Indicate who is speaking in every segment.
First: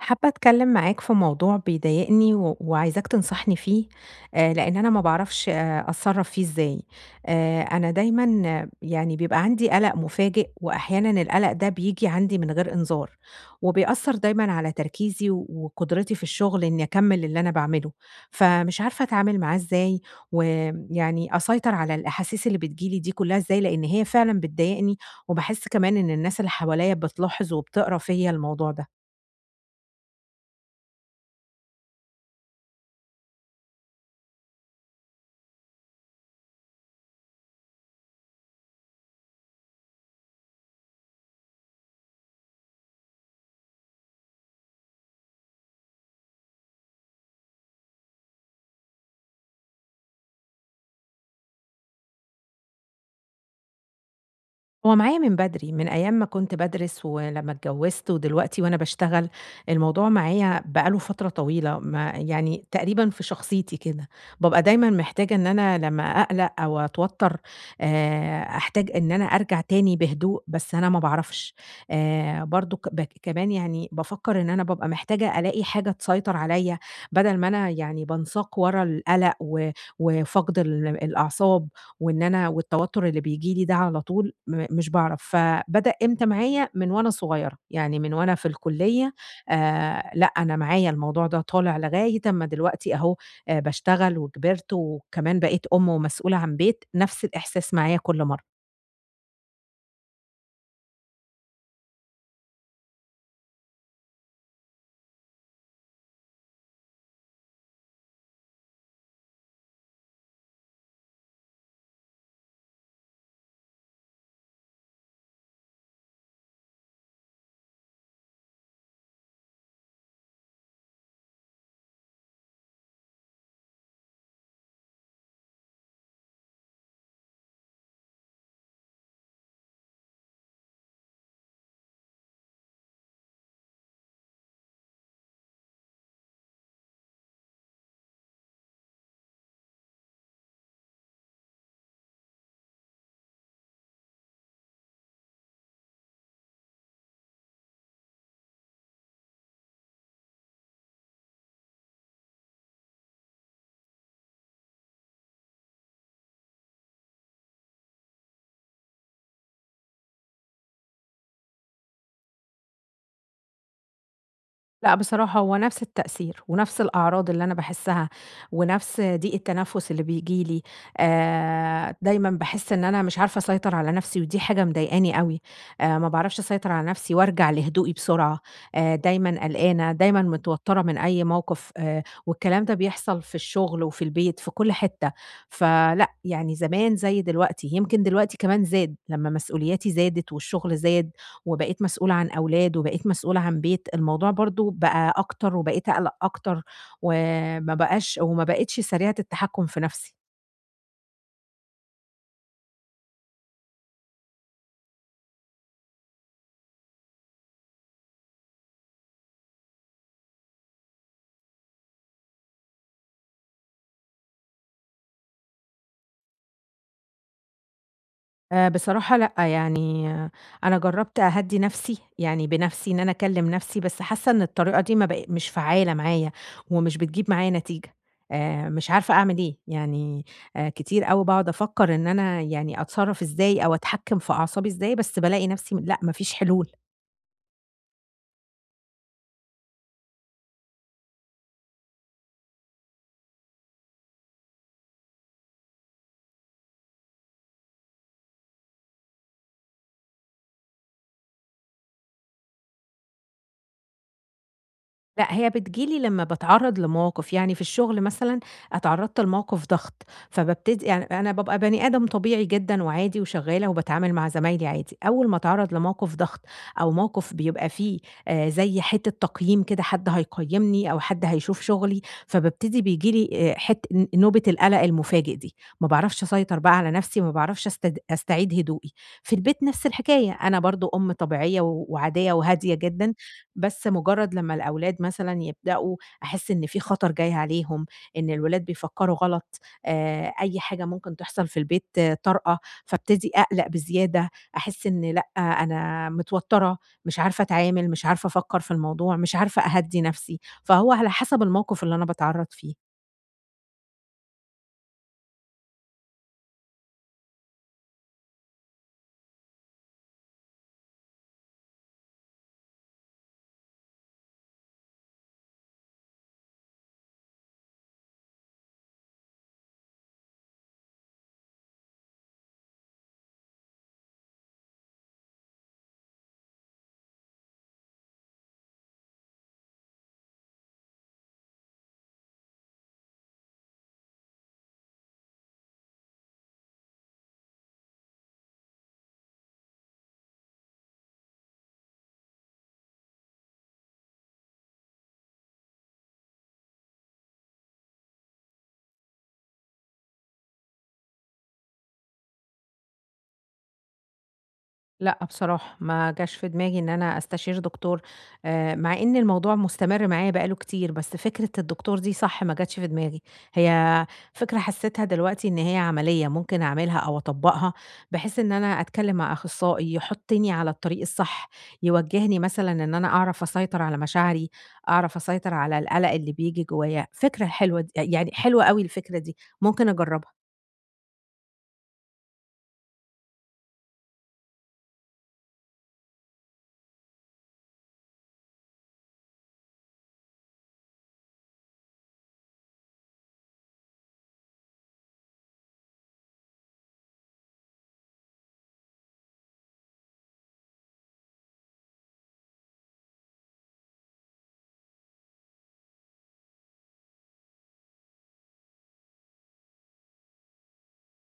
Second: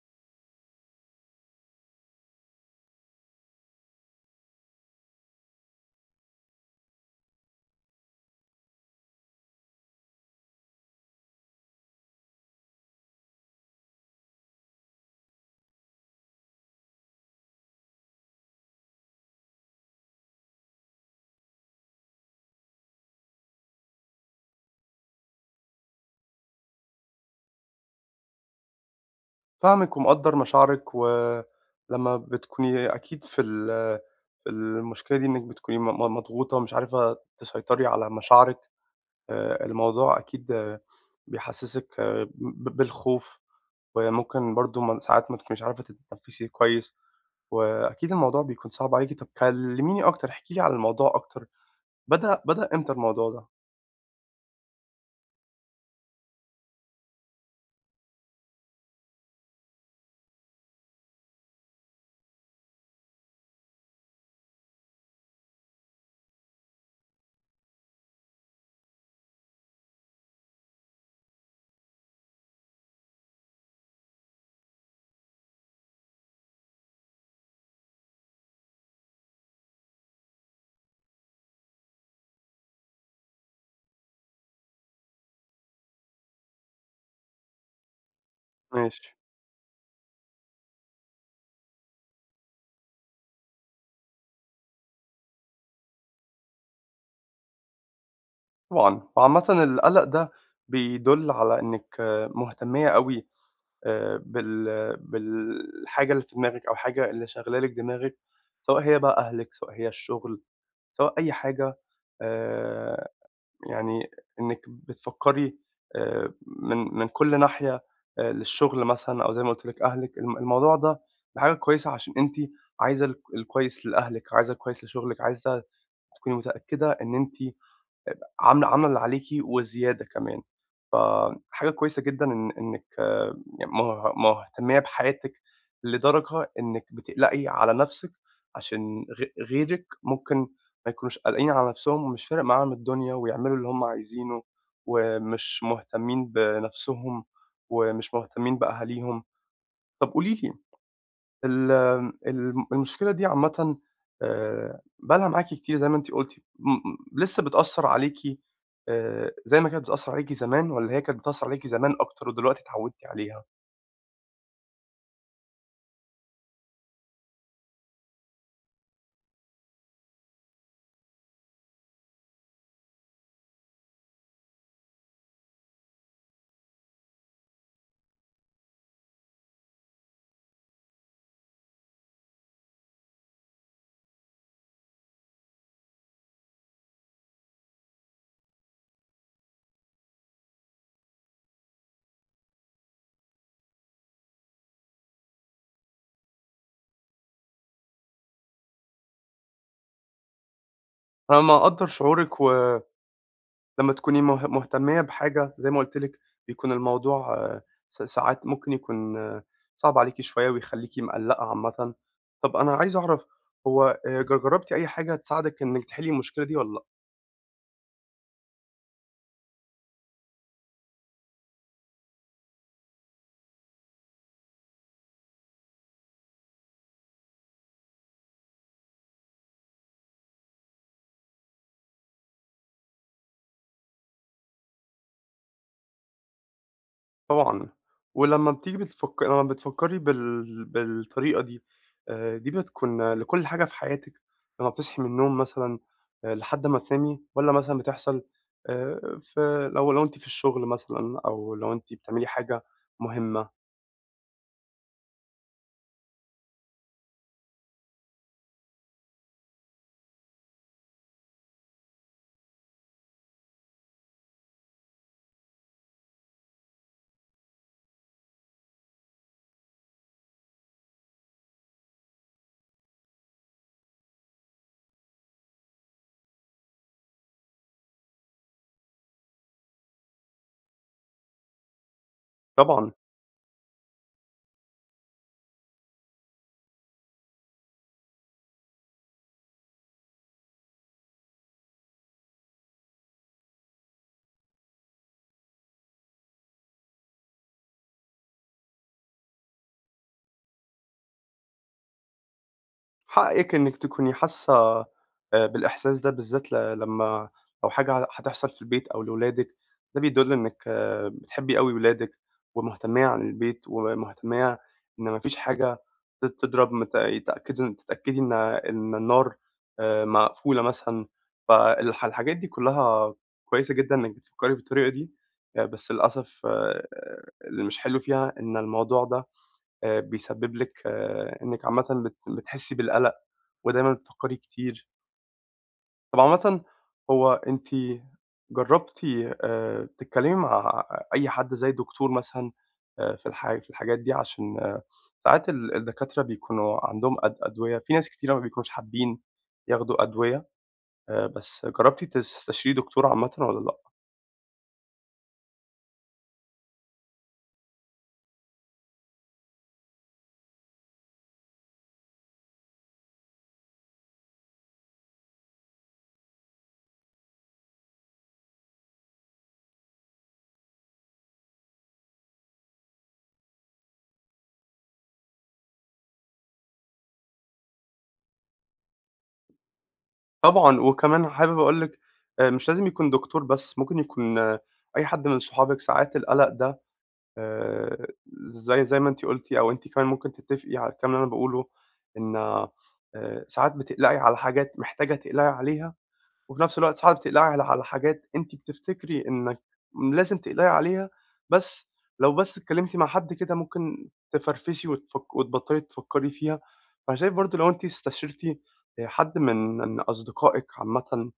Speaker 1: حابة أتكلم معاك في موضوع بيضايقني و وعايزاك تنصحني فيه، لإن أنا ما باعرفش أتصرّف فيه إزاي. أنا دايمًا آه، يعني بيبقى عندي قَلَق مفاجئ، وأحيانًا القَلَق ده بييجي عندي من غير إنذار، وبيأثّر دايمًا على تركيزي وقدرتي في الشغل إني أكمّل اللي أنا باعمله، فمش عارفة أتعامل معاه إزاي، ويعني أسيطر على الأحاسيس اللي بتيجي لي دي كلّها إزاي، لإن هي فعلًا بتضايقني، وباحس كمان إن الناس اللي حواليّا بتلاحظ وبتقرا فيّا الموضوع ده.
Speaker 2: فاهمِك ومقدّر مشاعرِك، ولمّا بتكوني أكيد في المشكلة دي إنِّك بتكوني م م مضغوطة ومش عارفة تسيطري على مشاعرك. الموضوع أكيد بيحسّسِك بالخوف، وممكن برضه ساعات ما تكونيش عارفة تتنفّسي كويس، وأكيد الموضوع بيكون صعب عليكِ. طَب كلّميني أكتر، احكي لي على الموضوع أكتر، بدأ إمتى الموضوع ده؟
Speaker 1: هو معايا من بدري، من أيام ما كنت بادرس ولمّا اتجوّزت ودلوقتي وأنا باشتغل، الموضوع معايا بقى له فترة طويلة، ما يعني تقريبًا في شخصيتي كده، بابقى دايمًا محتاجة إن أنا لمّا أقلق أو أتوتر، أحتاج إن أنا أرجع تاني بهدوء، بس أنا ما باعرفش. برضه ك ب كمان يعني بافكّر إن أنا بابقى محتاجة ألاقي حاجة تسيطر عليَّ، بدل ما أنا يعني بانساق ورا القلق وفقد الأعصاب. وإن أنا والتوتر اللي بييجي لي ده على طول مش باعرف، فبدأ إمتى معايا؟ من وأنا صغيرة، يعني من وأنا في
Speaker 2: ماشي.
Speaker 1: الكلية. لأ، أنا معايا الموضوع ده طالع لغاية أمّا دلوقتي أهو باشتغل وكبرت وكمان بقيت أم ومسؤولة عن بيت، نفس الإحساس معايا كل مرّة.
Speaker 2: طبعًا. وعامةً القَلَق ده بيدُل على إنِّك مهتمية أوي بالحاجة اللي في دماغِك أو الحاجة اللي شاغلة لِك دماغِك، سواء هي بقى أهلِك، سواء هي الشغل، سواء أي حاجة، آآ يعني إنِّك بتفكّري من كل ناحية، للشغل مثلًا أو زي ما قُلت لِك أهلِك. الموضوع ده حاجة كويسة عشان أنتِ عايزة الكويس لأهلِك، عايزة الكويس لشغلِك، عايزة تكوني متأكدة إن أنتِ عاملة اللي عليكِ وزيادة كمان. فحاجة كويسة جدًا إن إنِّك آه، يعني مهتمية بحياتِك لدرجة إنِّك بتقلقي على نَفْسِك، عشان غيرِك ممكن ما يكونوش قالقين على نَفْسهم ومش فارق معاهم الدنيا ويعملوا اللي هم عايزينه، ومش مهتمين بنَفْسهم، ومش مهتمين بأهاليهم. طَب قولي لي ال المشكلة دي عامةً بقى لها معاكِ كتير زي ما أنتِ قُلتِ، م م لسه بتأثّر عليكِ زي ما كانت بتأثّر عليكِ زمان، والّا هي كانت بتأثّر عليكِ زمان أكتر ودلوقتي اتعوّدتِ عليها؟
Speaker 1: لأ بصراحة هو نفس التأثير، ونفس الأعراض اللي أنا باحسّها، ونفس ضيق التنفس اللي بييجي لي. دايمًا باحس إن أنا مش عارفة أسيطر على نفسي، ودي حاجة مضايقاني أوي. ما باعرفش أسيطر على نفسي وأرجع لهدوئي بسرعة. دايمًا قلقانة، دايمًا متوترة من أي موقف، والكلام ده بيحصل في الشغل وفي البيت، في كل حتة، فلأ يعني زمان زي دلوقتي، يمكن دلوقتي كمان زاد، لمّا مسؤولياتي زادت والشغل زاد، وبقيت مسؤولة عن أولاد، وبقيت مسؤولة عن بيت، الموضوع برضه بقى أكتر، وبقيت أقلق أكتر، وما بقيتش سريعة التحكم في نفسي.
Speaker 2: أنا مقدّر شعورِك، ولمّا تكوني مهتمية بحاجة زي ما قُلت لِك بيكون الموضوع آه، ساعات ممكن يكون آه، صعب عليكِ شوية ويخلّيكِ مقلّقة عامةً. طَب أنا عايز أعرف هو جرّبتِ أي حاجة تساعدِك إنِّك تحلّي المشكلة دي والّا لأ؟
Speaker 1: بصراحة لأ، يعني آه، أنا جرّبت أهدّي نفسي، يعني بنفسي إن أنا أكلّم نفسي، بس حاسة إن الطريقة دي ما بق مش فعّالة معايا، ومش بتجيب معايا نتيجة. مش عارفة أعمل إيه، يعني كتير أوي باقعد أفكّر إن أنا يعني أتصرّف إزاي أو أتحكّم في أعصابي إزاي، بس بالاقي نفسي لأ، ما فيش حلول.
Speaker 2: طبعًا. ولمّا بتيجي بتفك لمّا بتفكّري بالطريقة دي، دي بتكون لكل حاجة في حياتِك، لمّا بتصحي من النوم مثلًا لحد ما تنامي، والّا مثلًا بتحصل في لو أنتِ في الشغل مثلًا، أو لو أنتِ بتعملي حاجة مهمة؟
Speaker 1: لأ، هي بتيجي لي لمّا باتعرّض لمواقف، يعني في الشغل مثلًا اتعرّضت لموقف ضغط، فبابتدي يعني أنا بابقى بني آدم طبيعي جدًا وعادي وشغّالة وباتعامل مع زمايلي عادي، أول ما اتعرّض لموقف ضغط أو موقف بيبقى فيه زي حتّة تقييم كده، حد هيقيّمني أو حد هيشوف شغلي، فبابتدي بييجي لي حت ن نوبة القلق المفاجئ دي، ما باعرفش أسيطر بقى على نَفْسي، ما باعرفش أستعيد هدوئي. في البيت نَفْس الحكاية، أنا برضه أم طبيعية وعادية وهادية
Speaker 2: طبعًا.
Speaker 1: جدًا، بس مجرد لمّا الأولاد مثلًا يبدأوا أحس إن في خطر جاي عليهم، إن الولاد بيفكروا غلط. أي حاجة ممكن تحصل في البيت آه، طارئة، فابتدي أقلق بزيادة، أحس إن لأ، أنا متوترة، مش عارفة أتعامل، مش عارفة أفكر في الموضوع، مش عارفة أهدّي نفسي، فهو على حسب الموقف اللي أنا باتعرض فيه.
Speaker 2: حقِّك إنِّك تكوني حاسة بالإحساس ده بالذات لمّا لو حاجة هتحصل في البيت أو لولادِك، ده بيدُل إنِّك بتحبّي أوي ولادِك ومهتمية عن البيت ومهتمية إن ما فيش حاجة تضرب مت تأكدوا تتأكدي إن النار مقفولة مثلًا. الحاجات دي كُلّها كويسة جدًا إنِّك بتفكّري بالطريقة دي. بس للأسف اللي مش حلو فيها إن الموضوع ده بيسبِّب لِك إنِّك عامةً بتحسّي بالقَلَق ودايمًا بتفكّري كتير. طب عامةً هو أنتِ جرّبتِ تتكلّمي مع أي حد زي دكتور مثلًا في في الحاجات دي عشان آه، ساعات الدكاترة بيكونوا عندهم أدوية في ناس كتيرة ما بيكونوش حابين ياخدوا أدوية. بس جرّبتِ تستشيري دكتور عامةً والّا لأ؟
Speaker 1: لأ بصراحة، ما جاش في دماغي إن أنا أستشير دكتور، مع إن الموضوع مستمر معايا بقى له كتير، بس فكرة الدكتور دي صح ما جاتش في دماغي، هي فكرة حسيتها دلوقتي إن هي عملية ممكن أعملها أو أطبّقها، بحيث إن أنا أتكلم مع أخصائي يحطّني على الطريق الصح، يوجّهني مثلًا إن أنا أعرف أسيطر على مشاعري، أعرف أسيطر على القلق اللي بييجي جوايا، فكرة حلوة د يعني حلوة أوي الفكرة دي، ممكن أجرّبها.
Speaker 2: طبعًا. وكمان حابب أقول لِك مش لازم يكون دكتور بس، ممكن يكون آه، أي حد من صحابِك. ساعات القَلَق ده آآ زي ما أنتِ قُلتِ، أو أنتِ كمان ممكن تتّفقي على الكلام اللي أنا باقوله إن ساعات بتقلقي على حاجات محتاجة تقلقي عليها، وفي نفس الوقت ساعات بتقلقي على حاجات أنتِ بتفتكري إنِّك لازم تقلقي عليها، بس لو بس اتكلمتِ مع حد كده ممكن تفرفشي وتفك وتبطّلي تفكّري فيها. فأنا شايف برضه لو أنتِ استشرتِ حد من أصدقائِك عامةً،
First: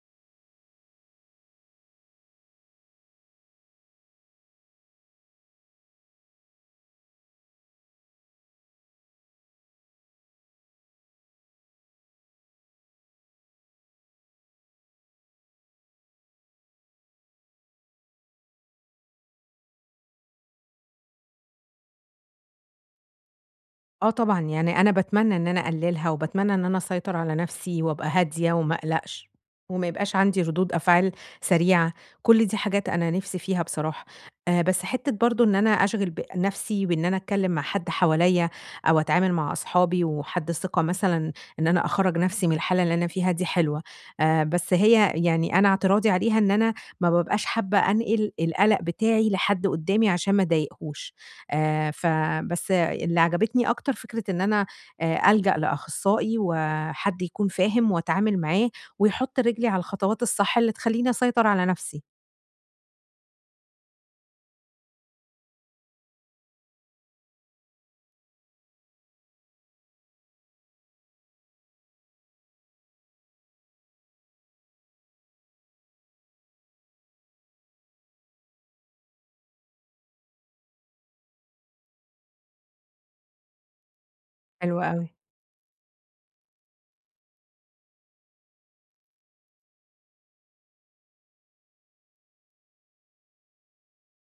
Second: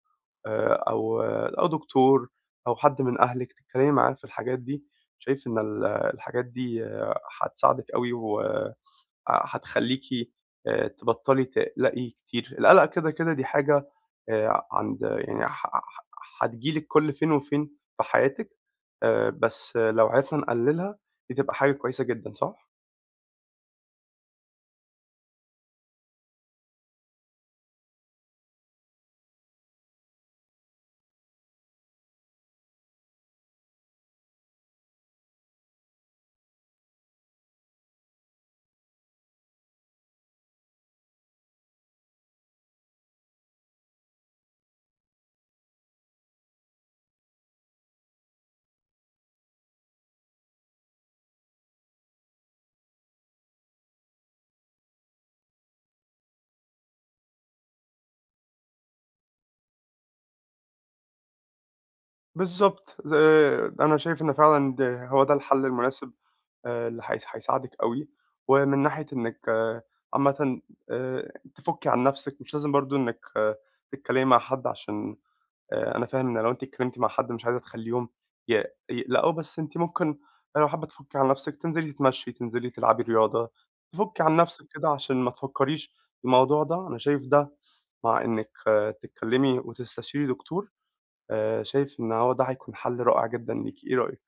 Speaker 2: أو دكتور أو حد من أهلِك تتكلمي معاه في الحاجات دي، شايف إن الحاجات دي آه، هتساعدِك أوي وهتخلّيكِ تبطّلي تقلقي كتير. القلق كده دي حاجة يعني هتيجي لِك كل فين وفين في حياتِك، بس لو عرفنا نقللها دي تبقى حاجة كويسة جدًا، صح؟
Speaker 1: آه طبعًا، يعني أنا باتمنى إن أنا أقللها، وباتمنى إن أنا أسيطر على نفسي وأبقى هادية وما أقلقش، وما يبقاش عندي ردود أفعال سريعة، كل دي حاجات أنا نِفسي فيها بصراحة. بس حتّة برضه إن أنا أشغِل نفسي بإن أنا أتكلّم مع حد حواليّا، أو أتعامل مع أصحابي وحد ثقة مثلًا، إن أنا أخرّج نفسي من الحالة اللي أنا فيها دي حلوة. بس هي يعني أنا اعتراضي عليها إن أنا ما بابقاش حابة أنقل القلق بتاعي لحد قدّامي عشان ما أضايقهوش. فبس اللي عجبتني أكتر فكرة إن أنا ألجأ لأخصائي وحد يكون فاهم وأتعامل معاه، ويحُط رجلي على الخطوات الصح اللي تخلّيني أسيطر على نفسي.
Speaker 2: بالضبط. آه، أنا شايف إن فعلًا ده هو ده الحل المناسب، اللي هيساعدِك أوي، ومن ناحية إنِّك آه، عامةً تفُكّي عن نَفْسِك. مش لازم برضه إنِّك آه، تتكلّمي مع حد عشان أنا فاهم إن لو أنتِ اتكلّمتِ مع حد مش عايزة تخلّيهم ي يقلقوا، بس أنتِ ممكن لو حابة تفُكّي عن نَفْسِك تنزلي تتمشّي، تنزلي تلعبي رياضة، تفُكّي عن نَفْسِك
Speaker 1: حلو
Speaker 2: كده
Speaker 1: أوي.
Speaker 2: عشان ما تفكّريش في الموضوع ده. أنا شايف ده مع إنِّك آه، تتكلّمي وتستشيري دكتور، شايف إن هو ده هيكون حل رائع جدًا ليكِ، إيه رأيِك؟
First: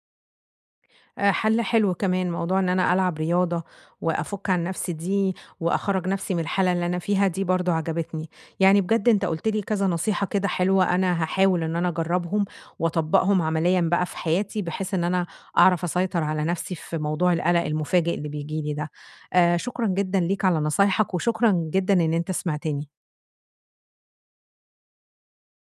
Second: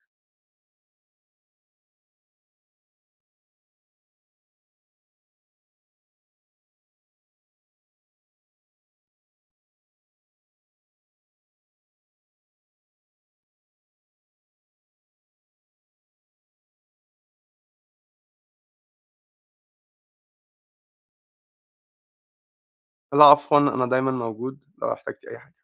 Speaker 1: حل حلو كمان، موضوع إن أنا ألعب رياضة وأفُك عن نَفْسي دي وأخرّج نَفْسي من الحالة اللي أنا فيها دي برضه عجبتني. يعني بجد أنت قُلت لي كذا نصيحة كده حلوة، أنا هاحاول إن أنا أجرّبهم وأطبّقهم عمليًا بقى في حياتي، بحيث إن أنا أعرف أسيطر على نَفْسي في موضوع القَلَق المفاجئ اللي بييجي لي ده. شكرًا جدًا ليك على نصايحك، وشكرًا جدًا إن أنت سمعتني.
Speaker 2: لا عفوًا، أنا دايمًا موجود لو احتجتِ أي حاجة.